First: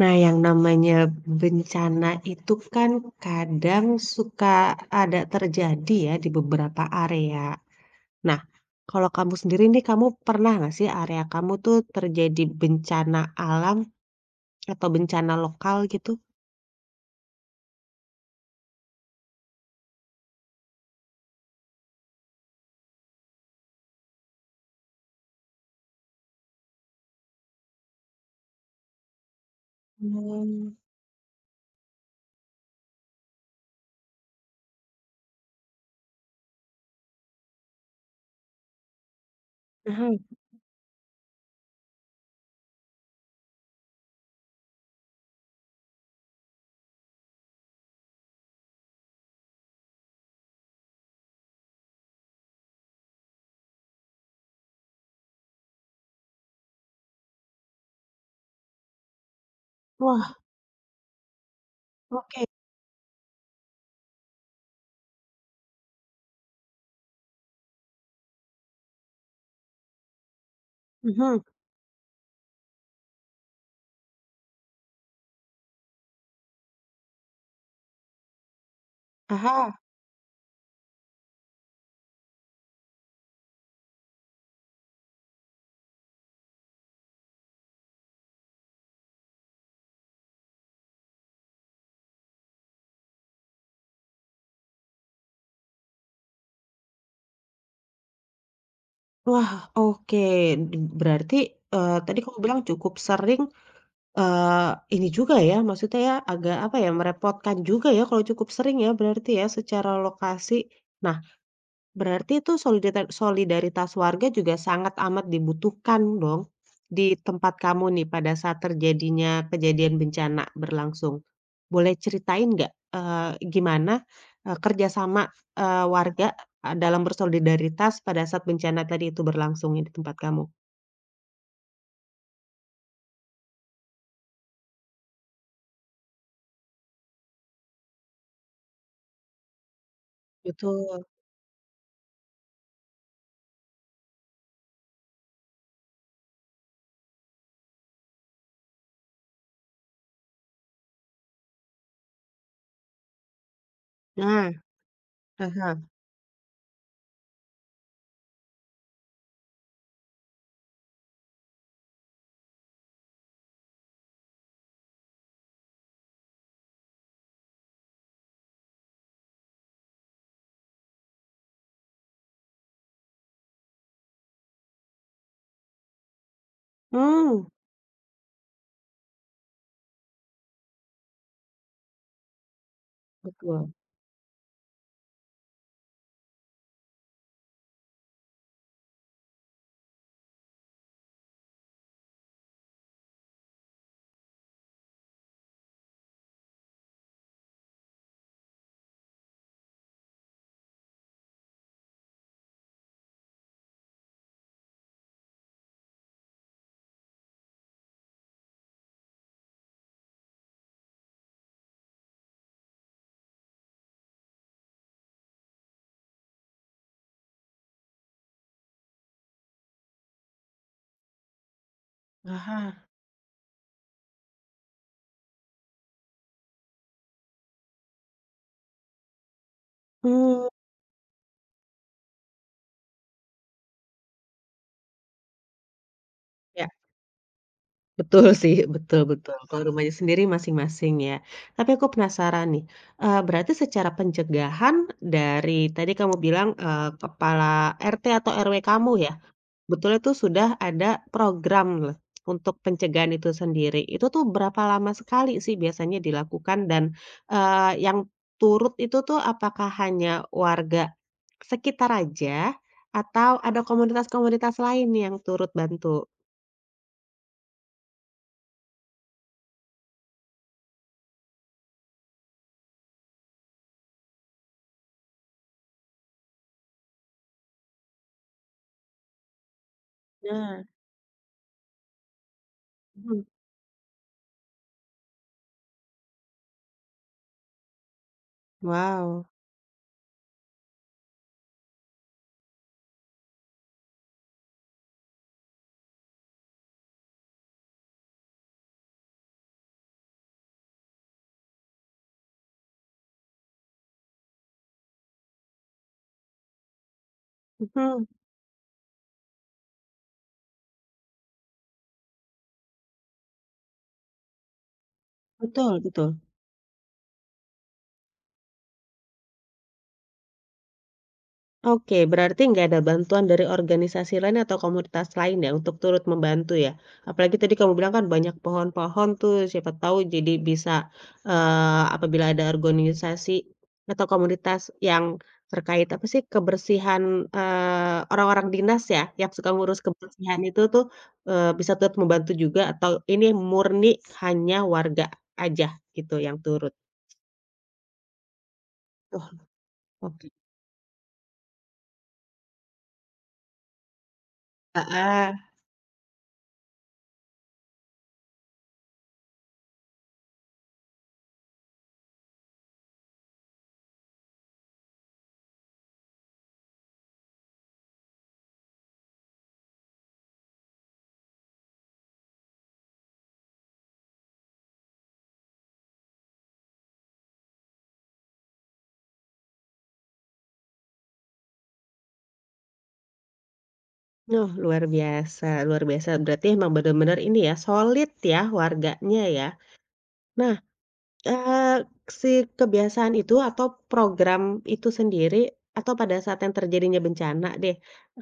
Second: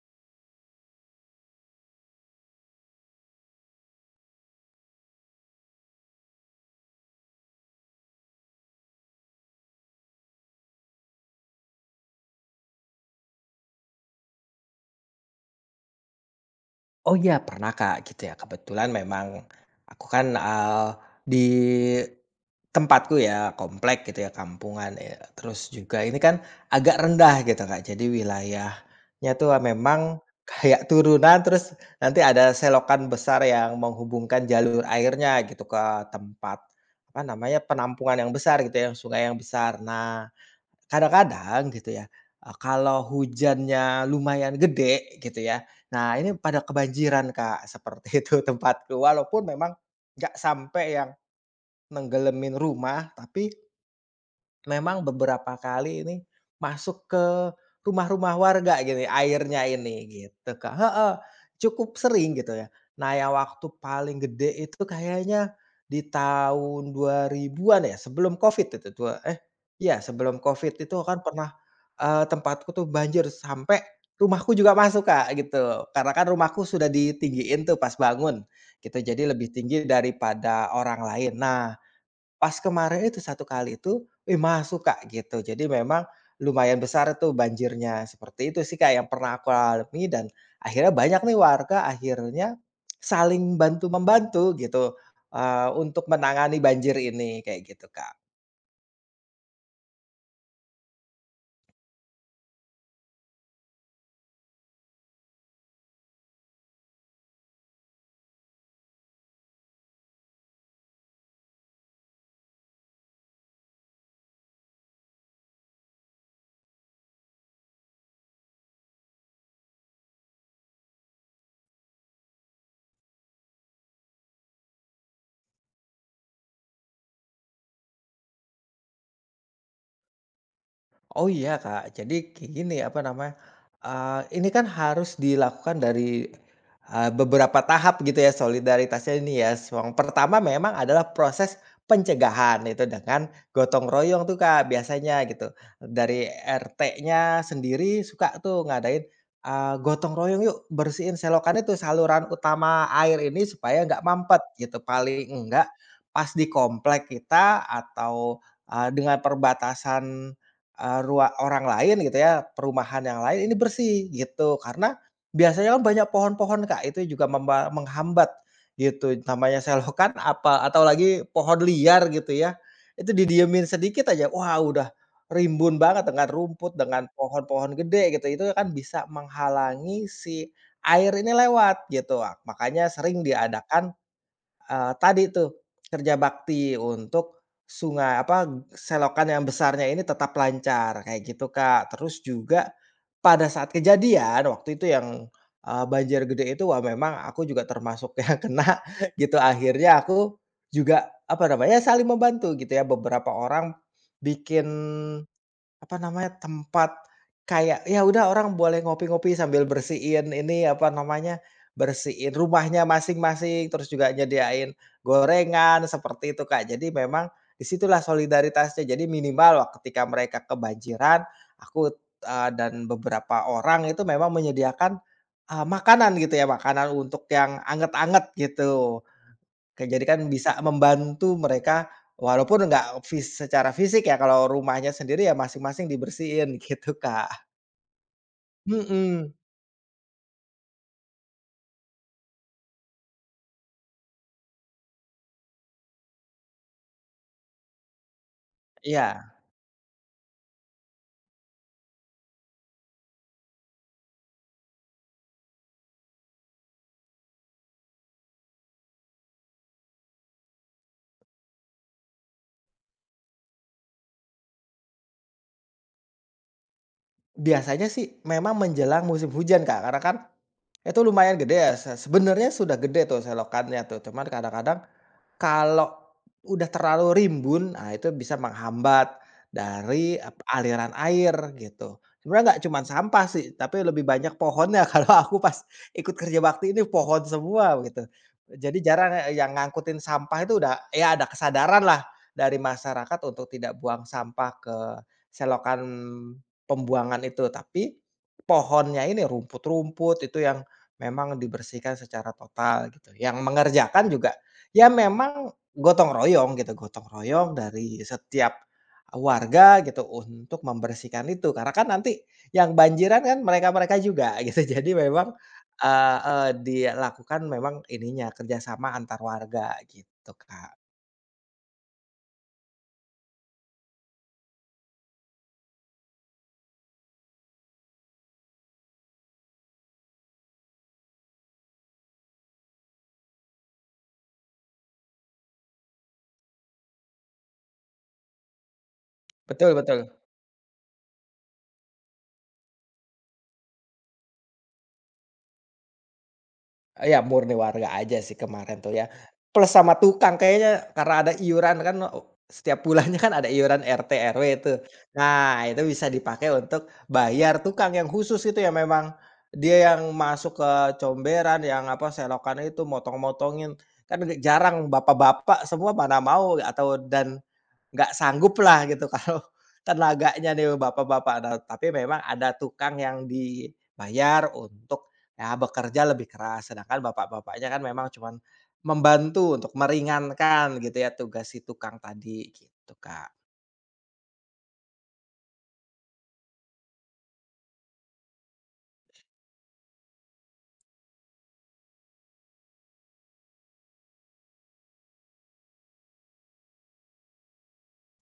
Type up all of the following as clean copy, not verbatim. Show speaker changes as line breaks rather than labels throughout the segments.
Nah, yang namanya bencana itu kan kadang suka ada terjadi ya di beberapa area. Nah, kalau kamu sendiri nih, kamu pernah nggak sih area kamu tuh terjadi bencana alam atau bencana lokal gitu?
Oh iya pernah Kak, gitu ya. Kebetulan memang aku kan, di tempatku ya, komplek gitu ya, kampungan, terus juga ini kan agak rendah gitu Kak, jadi wilayahnya tuh memang
Mmm.
kayak turunan, terus nanti ada selokan besar yang menghubungkan jalur airnya gitu ke tempat, apa namanya, penampungan yang besar gitu ya, sungai yang besar.
Aha,
Nah, kadang-kadang gitu ya, kalau hujannya lumayan gede gitu ya, nah ini pada kebanjiran, Kak, seperti itu tempatku. Walaupun memang nggak sampai yang nenggelemin rumah, tapi memang beberapa kali ini masuk ke rumah-rumah warga gini airnya ini
wah,
gitu, Kak, heeh, cukup sering
oke,
gitu ya. Nah yang waktu paling gede itu kayaknya di tahun 2000-an ya sebelum Covid itu iya sebelum Covid itu kan
mhm,
pernah, tempatku tuh banjir sampai rumahku juga masuk, Kak, gitu. Karena kan rumahku sudah ditinggiin tuh pas bangun gitu, jadi lebih
aha,
tinggi daripada orang lain. Nah, pas kemarin itu, satu kali itu, wih masuk, Kak, gitu. Jadi memang lumayan besar tuh banjirnya, seperti itu sih, Kak, yang pernah aku alami dan akhirnya banyak nih warga akhirnya saling bantu membantu gitu, untuk menangani banjir ini, kayak gitu, Kak.
wah, oke. Berarti, tadi kamu bilang cukup sering. Eee, ini juga ya, maksudnya ya agak apa ya, merepotkan juga ya kalau cukup sering ya berarti ya secara lokasi. Nah, berarti itu solidaritas warga juga sangat amat dibutuhkan dong di tempat kamu nih pada saat terjadinya kejadian bencana berlangsung. Boleh ceritain nggak, gimana, kerja sama, warga, dalam bersolidaritas pada saat bencana tadi itu berlangsung ya di tempat kamu?
Oh iya, Kak. Jadi kayak gini, apa namanya, ini kan harus dilakukan dari, beberapa tahap gitu ya solidaritasnya ini ya. Yang pertama memang
Betul.
adalah proses pencegahan itu dengan gotong royong tuh, Kak, biasanya gitu. Dari RT-nya sendiri suka tuh ngadain, gotong royong yuk bersihin selokannya tuh saluran utama air ini supaya nggak mampet
Nah,
gitu. Paling
ah
enggak
hah,
pas di komplek kita atau, dengan perbatasan rua orang lain gitu ya, perumahan yang lain ini bersih gitu. Karena biasanya kan banyak pohon-pohon, Kak, itu juga menghambat gitu, namanya selokan apa atau lagi pohon liar gitu ya, itu didiemin sedikit aja, wah udah rimbun banget dengan rumput, dengan
mmm,
pohon-pohon gede gitu, itu kan bisa menghalangi si air ini lewat gitu. Makanya sering
betul.
diadakan Eee, tadi tuh, kerja bakti untuk sungai apa, selokan yang besarnya ini tetap lancar, kayak gitu, Kak. Terus juga pada saat kejadian, waktu itu yang, banjir gede itu, wah memang aku juga termasuk yang kena gitu, akhirnya aku juga, apa namanya, saling membantu gitu ya. Beberapa orang bikin apa namanya, tempat kayak ya udah orang boleh ngopi-ngopi sambil bersihin ini, apa namanya, bersihin rumahnya masing-masing, terus juga nyediain gorengan, seperti itu, Kak. Jadi memang disitulah solidaritasnya. Jadi minimal ketika mereka kebanjiran, aku, dan
Aha.
beberapa orang itu memang menyediakan, makanan gitu ya, makanan untuk yang anget-anget gitu. Oke, jadi kan
Mmm,
bisa membantu mereka walaupun nggak fis secara fisik ya, kalau rumahnya sendiri ya masing-masing dibersihin
ya,
gitu, Kak.
betul sih, betul
Mhm,
betul, kalau rumahnya sendiri masing-masing ya. Tapi aku penasaran nih, berarti secara pencegahan dari tadi kamu bilang, kepala RT atau RW kamu ya,
iya.
betulnya tuh sudah ada program lah untuk pencegahan itu sendiri. Itu tuh berapa lama sekali sih biasanya dilakukan dan, yang turut itu tuh apakah hanya warga sekitar aja atau ada komunitas-komunitas lain yang turut bantu?
Biasanya sih memang menjelang musim hujan, Kak, karena kan itu lumayan gede ya, sebenarnya sudah gede tuh selokannya tuh, cuman kadang-kadang kalau udah terlalu rimbun, ah, itu bisa menghambat dari
Nah,
aliran air gitu. Sebenarnya nggak cuma
mhm,
sampah sih, tapi lebih banyak pohonnya kalau aku pas ikut kerja bakti ini pohon semua gitu. Jadi jarang
wow,
yang ngangkutin sampah itu udah ya ada kesadaran lah dari masyarakat untuk tidak buang sampah ke selokan pembuangan itu, tapi pohonnya ini, rumput-rumput itu yang memang dibersihkan secara total gitu. Yang mengerjakan juga ya memang gotong royong gitu, gotong royong dari
mhm,
setiap warga gitu untuk membersihkan itu. Karena kan nanti yang banjiran kan mereka-mereka juga gitu. Jadi memang,
betul betul.
eee eee, dilakukan memang ininya kerjasama antar warga gitu, Kak.
Oke, berarti nggak ada bantuan dari organisasi lain atau komunitas lain ya untuk turut membantu ya? Apalagi tadi kamu bilang kan banyak pohon-pohon tuh, siapa tahu jadi bisa, apabila ada organisasi atau komunitas yang terkait apa sih, kebersihan, orang-orang dinas ya, yang suka
Betul
ngurus
betul.
kebersihan itu tuh, bisa turut membantu juga atau ini murni hanya warga aja gitu yang turut?
Iya, murni warga aja sih kemarin tuh ya,
Oh,
plus sama
oke.
tukang kayaknya karena ada iuran kan, setiap bulannya kan ada iuran RT, RW itu.
Heeh.
Nah, itu bisa dipakai untuk bayar tukang yang khusus itu ya memang dia yang masuk ke comberan, yang apa, selokan itu, motong-motongin. Kan jarang bapak-bapak semua mana mau atau dan nggak sanggup lah gitu kalau tenaganya nih bapak-bapak. Nah, tapi memang ada tukang yang dibayar untuk, ya bekerja lebih keras, sedangkan bapak-bapaknya kan memang cuman membantu untuk meringankan gitu ya tugas si tukang tadi, gitu Kak.
Nuh luar biasa luar biasa. Berarti emang bener-bener ini ya, solid ya warganya ya. Nah, Eee, si kebiasaan itu atau program itu sendiri atau pada saat yang terjadinya bencana deh?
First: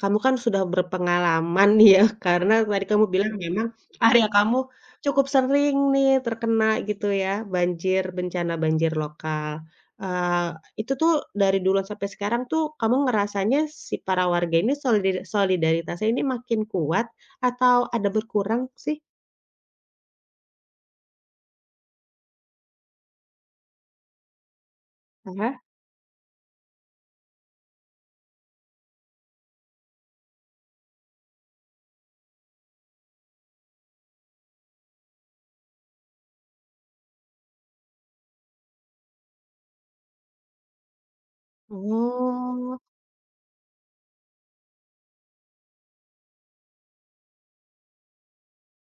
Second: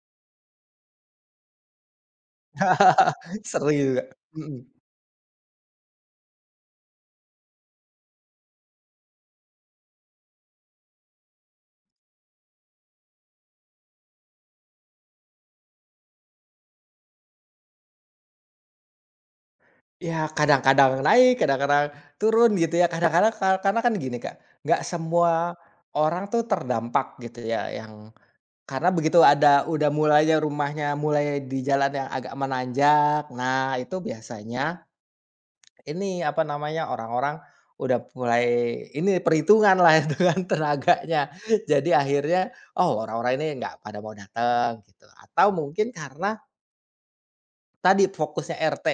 Kamu kan sudah berpengalaman nih ya, karena tadi kamu bilang memang
Seru juga,
area kamu
mhm.
cukup sering nih terkena gitu ya, banjir, bencana banjir lokal. Itu tuh dari dulu sampai sekarang tuh kamu ngerasanya si para warga ini solidaritasnya ini makin kuat atau ada berkurang sih?
Ya kadang-kadang naik, kadang-kadang turun gitu ya, kadang-kadang karena kan gini Kak, nggak
Ah
semua
hah.
orang tuh terdampak gitu ya yang karena begitu ada udah mulainya rumahnya mulai di jalan yang agak menanjak, nah itu biasanya ini, apa namanya, orang-orang udah mulai ini perhitungan lah dengan tenaganya. Jadi akhirnya,
Oh,
"Oh, orang-orang ini nggak pada mau datang," gitu. Atau mungkin karena tadi fokusnya RT.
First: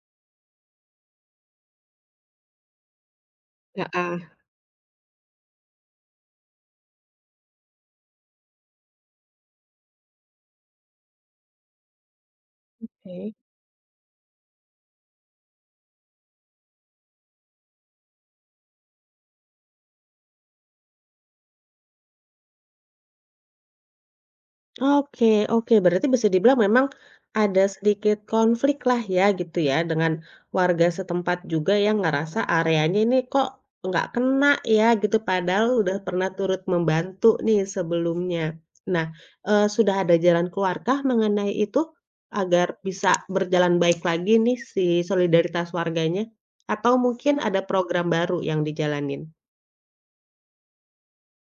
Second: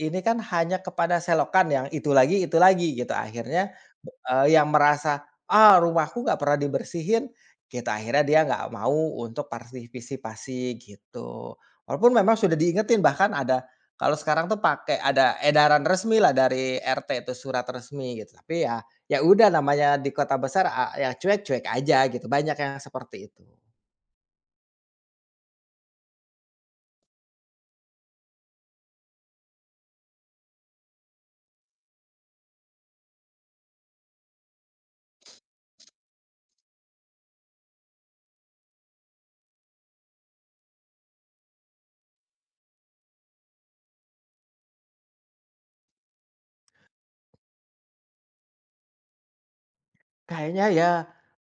Ini kan hanya kepada selokan yang itu lagi gitu, akhirnya,
heeh,
yang merasa, "Ah, rumahku nggak pernah dibersihin," gitu, akhirnya dia nggak mau untuk partisipasi gitu. Walaupun memang sudah diingetin
oke.
bahkan ada kalau sekarang tuh pakai ada edaran resmi lah dari RT itu, surat resmi gitu, tapi ya ya udah namanya di kota besar, ya cuek-cuek aja gitu, banyak yang seperti itu.
Oke oke, berarti bisa dibilang memang ada sedikit konflik lah ya gitu ya, dengan warga setempat juga yang ngerasa areanya ini kok nggak kena ya gitu, padahal udah pernah turut membantu nih sebelumnya. Nah, sudah ada jalan keluarkah mengenai itu? Agar bisa berjalan baik lagi nih si solidaritas warganya? Atau mungkin ada program baru yang dijalanin?
Kayaknya ya,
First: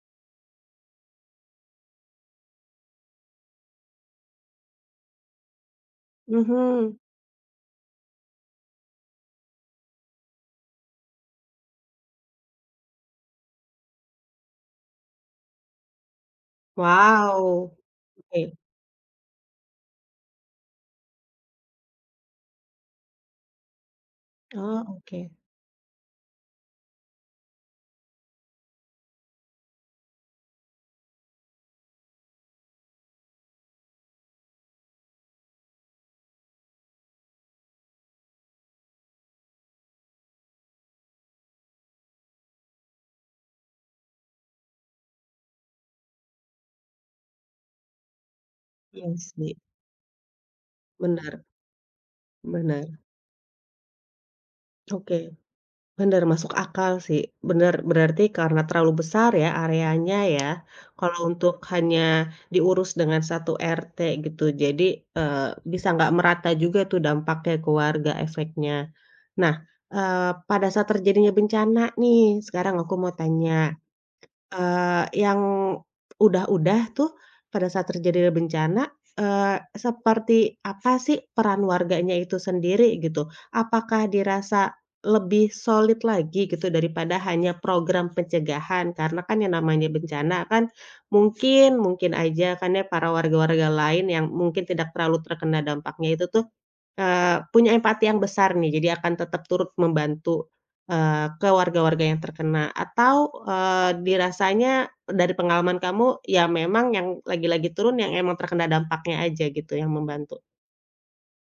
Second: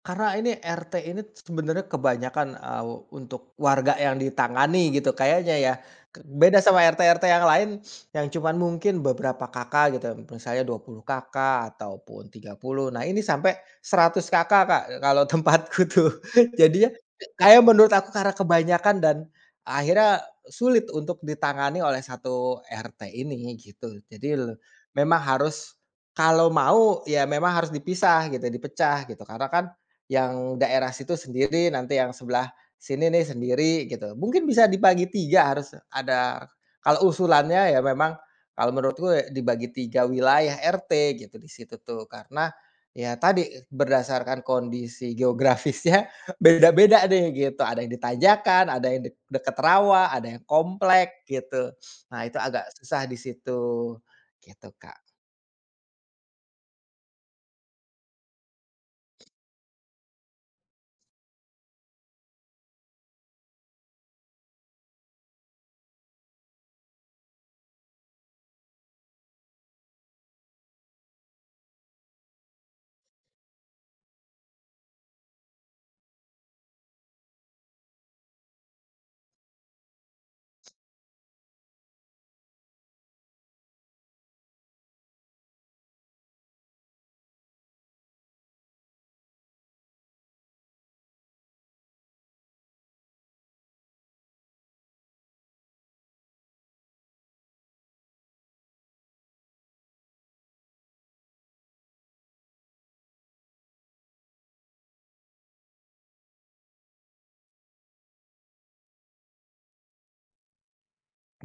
karena ini RT ini sebenarnya kebanyakan, untuk warga yang ditangani gitu kayaknya ya. Beda sama
Mhm.
RT-RT yang lain yang cuman mungkin beberapa kakak gitu, misalnya 20 kakak ataupun 30. Nah, ini sampai 100 kakak, Kak, kalau tempatku tuh. Jadinya kayak
Wow,
menurut aku karena
oke.
kebanyakan dan akhirnya sulit untuk ditangani oleh 1 RT ini gitu. Jadi
Oh
memang
oke.
harus kalau mau, ya memang harus dipisah gitu, dipecah gitu. Karena kan yang daerah situ sendiri, nanti yang sebelah sini nih sendiri gitu. Mungkin bisa dibagi 3 harus ada kalau usulannya ya memang kalau menurutku ya dibagi 3 wilayah RT gitu di situ tuh. Karena ya tadi berdasarkan kondisi geografisnya beda-beda nih gitu. Ada yang di tanjakan, ada yang
Iya sih,
deket rawa, ada yang komplek
bener.
gitu. Nah itu agak
Benar,
susah di situ, gitu Kak.
oke. Benar masuk akal sih. Benar berarti karena terlalu besar ya areanya ya, kalau untuk hanya diurus dengan 1 RT gitu, jadi, eee, bisa nggak merata juga tuh dampaknya ke warga, efeknya. Nah, pada saat terjadinya bencana nih, sekarang aku mau tanya, yang udah-udah tuh pada saat terjadi bencana, seperti apa sih peran warganya itu sendiri gitu? Apakah dirasa lebih solid lagi gitu daripada hanya program pencegahan? Karena kan yang namanya bencana kan mungkin mungkin aja kan ya para warga-warga lain yang mungkin tidak terlalu terkena dampaknya itu tuh. Punya empati yang besar nih, jadi akan tetap turut membantu, ke warga-warga yang terkena atau, dirasanya dari pengalaman kamu, ya memang yang lagi-lagi turun yang emang terkena dampaknya aja gitu yang membantu?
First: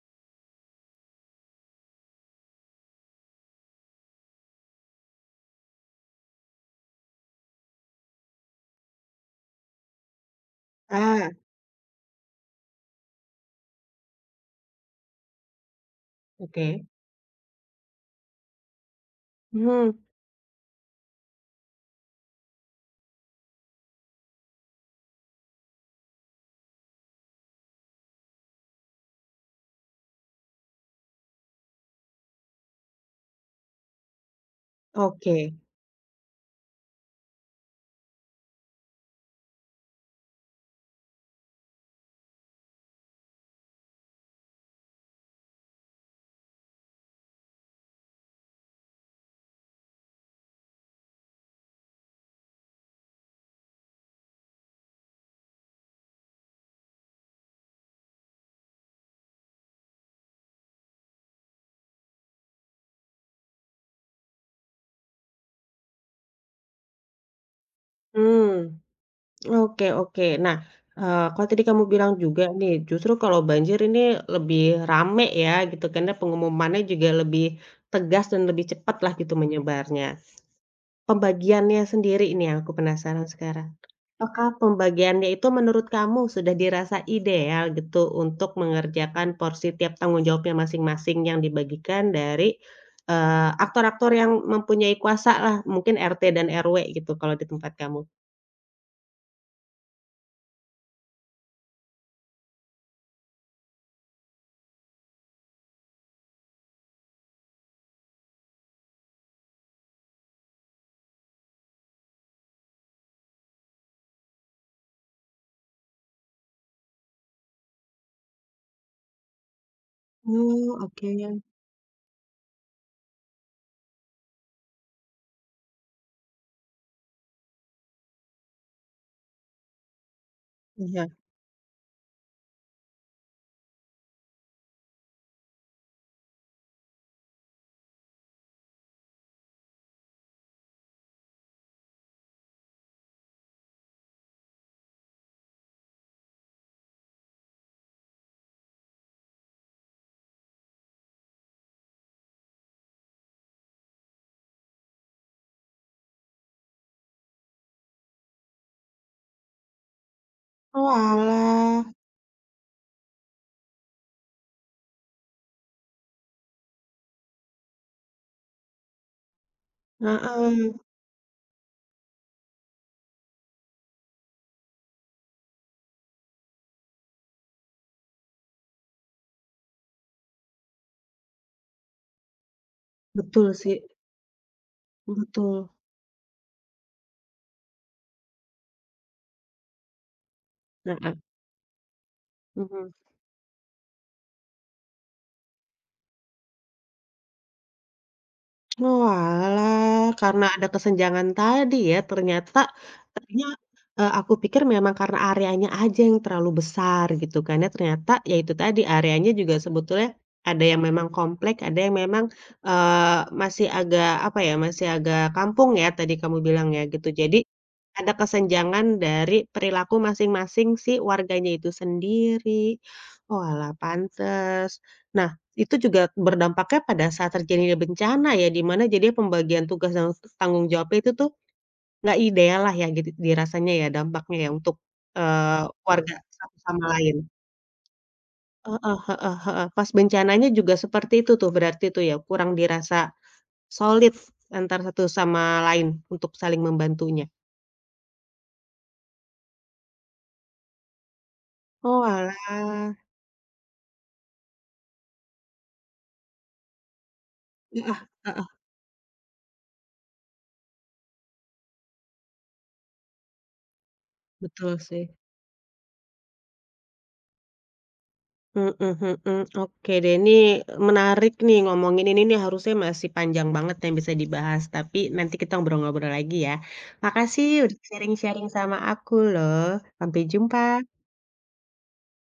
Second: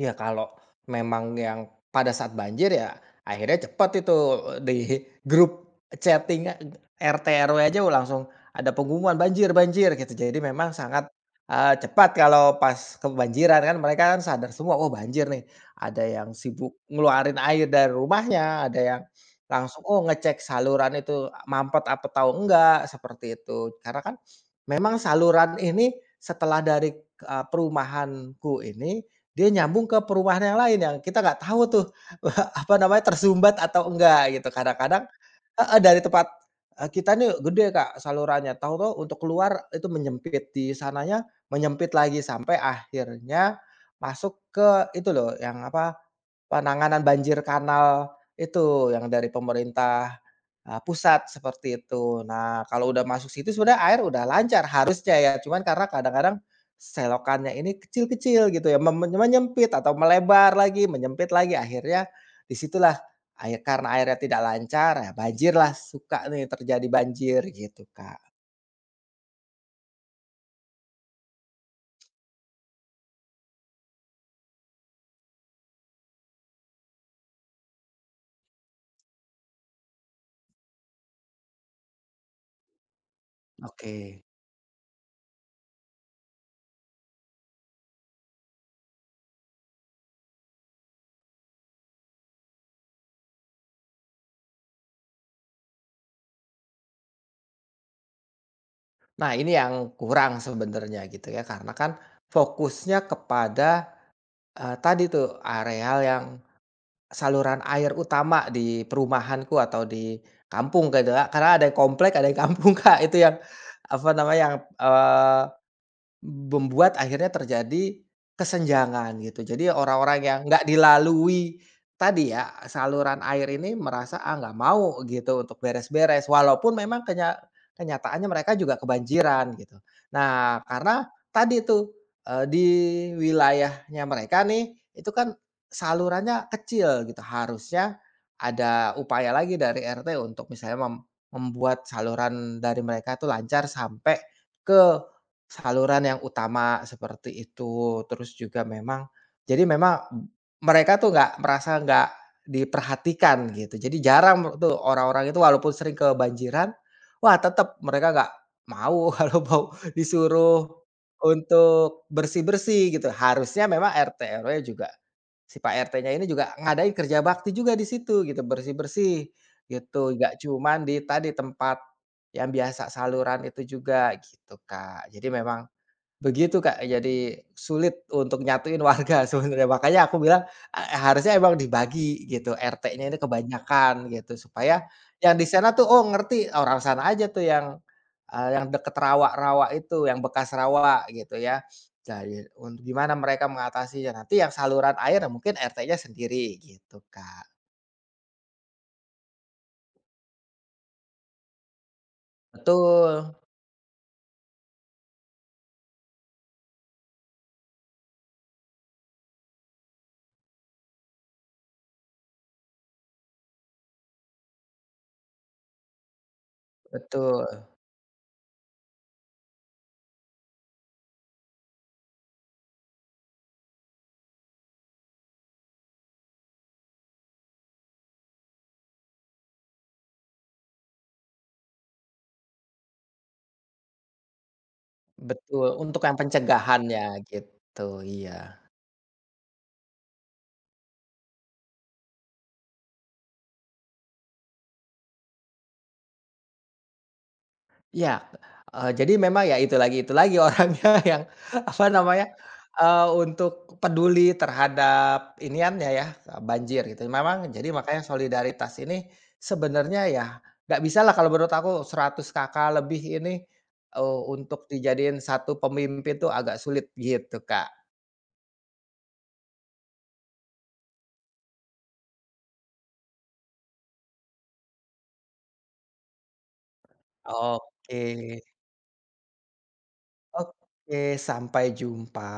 Ya kalau memang yang pada saat banjir ya akhirnya cepat itu di grup chatting RT RW aja langsung ada pengumuman banjir banjir gitu. Jadi memang sangat,
Ah,
cepat kalau pas kebanjiran kan mereka kan sadar semua, "Oh banjir nih." Ada yang sibuk
oke.
ngeluarin air dari rumahnya, ada yang langsung,
Mhm,
oh ngecek saluran itu mampet apa tahu enggak, seperti itu. Karena kan memang saluran ini setelah dari, perumahanku ini dia nyambung ke perumahan yang lain yang kita nggak tahu tuh, apa namanya, tersumbat atau enggak gitu. Kadang-kadang
oke.
heeh, dari tempat, kita nih gede Kak salurannya, tahu tuh untuk keluar itu menyempit, di sananya menyempit lagi sampai akhirnya masuk ke itu loh yang apa, penanganan banjir kanal itu yang dari pemerintah. Pusat seperti itu. Nah, kalau udah masuk situ sudah air udah lancar harusnya ya, cuman karena kadang-kadang selokannya ini kecil-kecil gitu ya, menyempit atau melebar lagi, menyempit lagi, akhirnya di situlah air karena airnya tidak lancar, ya banjirlah, suka nih terjadi banjir gitu, Kak.
Mmm, oke oke. Nah, kalau tadi kamu bilang juga nih, justru kalau banjir ini lebih rame ya gitu, karena pengumumannya juga lebih tegas dan lebih cepatlah gitu menyebarnya. Pembagiannya sendiri ini yang aku penasaran sekarang.
Oke.
Apakah pembagiannya itu menurut kamu sudah dirasa ideal gitu untuk mengerjakan porsi tiap tanggung jawabnya masing-masing yang dibagikan dari, aktor-aktor yang mempunyai kuasa lah, mungkin RT dan RW gitu kalau di tempat kamu?
Nah, ini yang kurang sebenarnya gitu ya, karena kan fokusnya kepada, tadi tuh areal yang saluran air utama di perumahanku atau di kampung gitu ya, karena ada yang komplek, ada yang kampung, Kak, itu yang, apa namanya, yang, membuat akhirnya terjadi kesenjangan gitu. Jadi orang-orang yang nggak
Oh, oke,
dilalui tadi ya, saluran air ini merasa, "Ah, nggak mau," gitu untuk beres-beres, walaupun memang kenyataannya mereka juga kebanjiran gitu. Nah, karena
iya.
tadi tuh, di wilayahnya mereka nih, itu kan salurannya kecil gitu, harusnya ada upaya lagi dari RT untuk misalnya membuat saluran dari mereka tuh lancar sampai ke saluran yang utama seperti itu, terus juga memang jadi memang mereka tuh nggak merasa nggak diperhatikan gitu. Jadi jarang tuh orang-orang itu walaupun sering kebanjiran, wah tetap mereka nggak mau kalau mau disuruh
Oalah.
untuk bersih-bersih gitu. Harusnya memang RT/RW juga, si Pak RT-nya ini juga ngadain kerja bakti juga di situ gitu, bersih-bersih gitu, nggak
Heeh,
cuman di tadi tempat yang biasa saluran itu juga gitu, Kak. Jadi memang begitu, Kak, jadi sulit untuk nyatuin warga sebenarnya. Makanya aku bilang, harusnya emang dibagi gitu, RT-nya ini
betul sih,
kebanyakan gitu, supaya yang di
betul.
sana tuh, oh ngerti, orang sana aja tuh yang, yang deket rawa-rawa itu, yang bekas rawa
Heeh,
gitu ya. Jadi untuk
mhm.
gimana mereka mengatasinya, nanti yang saluran air mungkin RT-nya sendiri gitu, Kak.
Walah, karena ada kesenjangan tadi ya ternyata,
Betul
tadinya, aku pikir memang karena areanya aja yang terlalu besar gitu kan ya, ternyata ya itu tadi areanya juga sebetulnya ada yang memang komplek, ada yang memang, masih agak apa ya, masih agak kampung ya tadi kamu bilang ya gitu. Jadi,
betul.
ada kesenjangan dari perilaku masing-masing si warganya itu sendiri. Walah, pantes. Nah itu juga berdampaknya pada saat terjadinya bencana ya, di mana jadi pembagian tugas dan tanggung jawabnya itu tuh nggak ideal lah ya gitu dirasanya ya dampaknya ya untuk,
Betul, untuk
warga
yang
satu sama lain.
pencegahannya gitu, iya.
Heeh heeh heeh, pas bencananya juga seperti itu tuh berarti tuh ya, kurang dirasa solid antar satu sama lain untuk saling membantunya.
Iya, jadi memang ya itu lagi orangnya yang apa namanya,
Oalah,
untuk peduli terhadap iniannya ya, banjir gitu. Memang jadi
heeh
makanya
heeh,
solidaritas ini sebenarnya ya nggak bisalah kalau menurut aku 100 kakak lebih ini, untuk
betul sih.
dijadiin satu pemimpin tuh agak sulit gitu, Kak.
Mhm mhm. Oke deh, ini menarik nih ngomongin ini nih, harusnya masih panjang banget yang bisa dibahas, tapi nanti kita ngobrol-ngobrol lagi ya. Makasih udah
Oke.
sharing-sharing sama aku loh. Sampai jumpa.
Oke, sampai jumpa.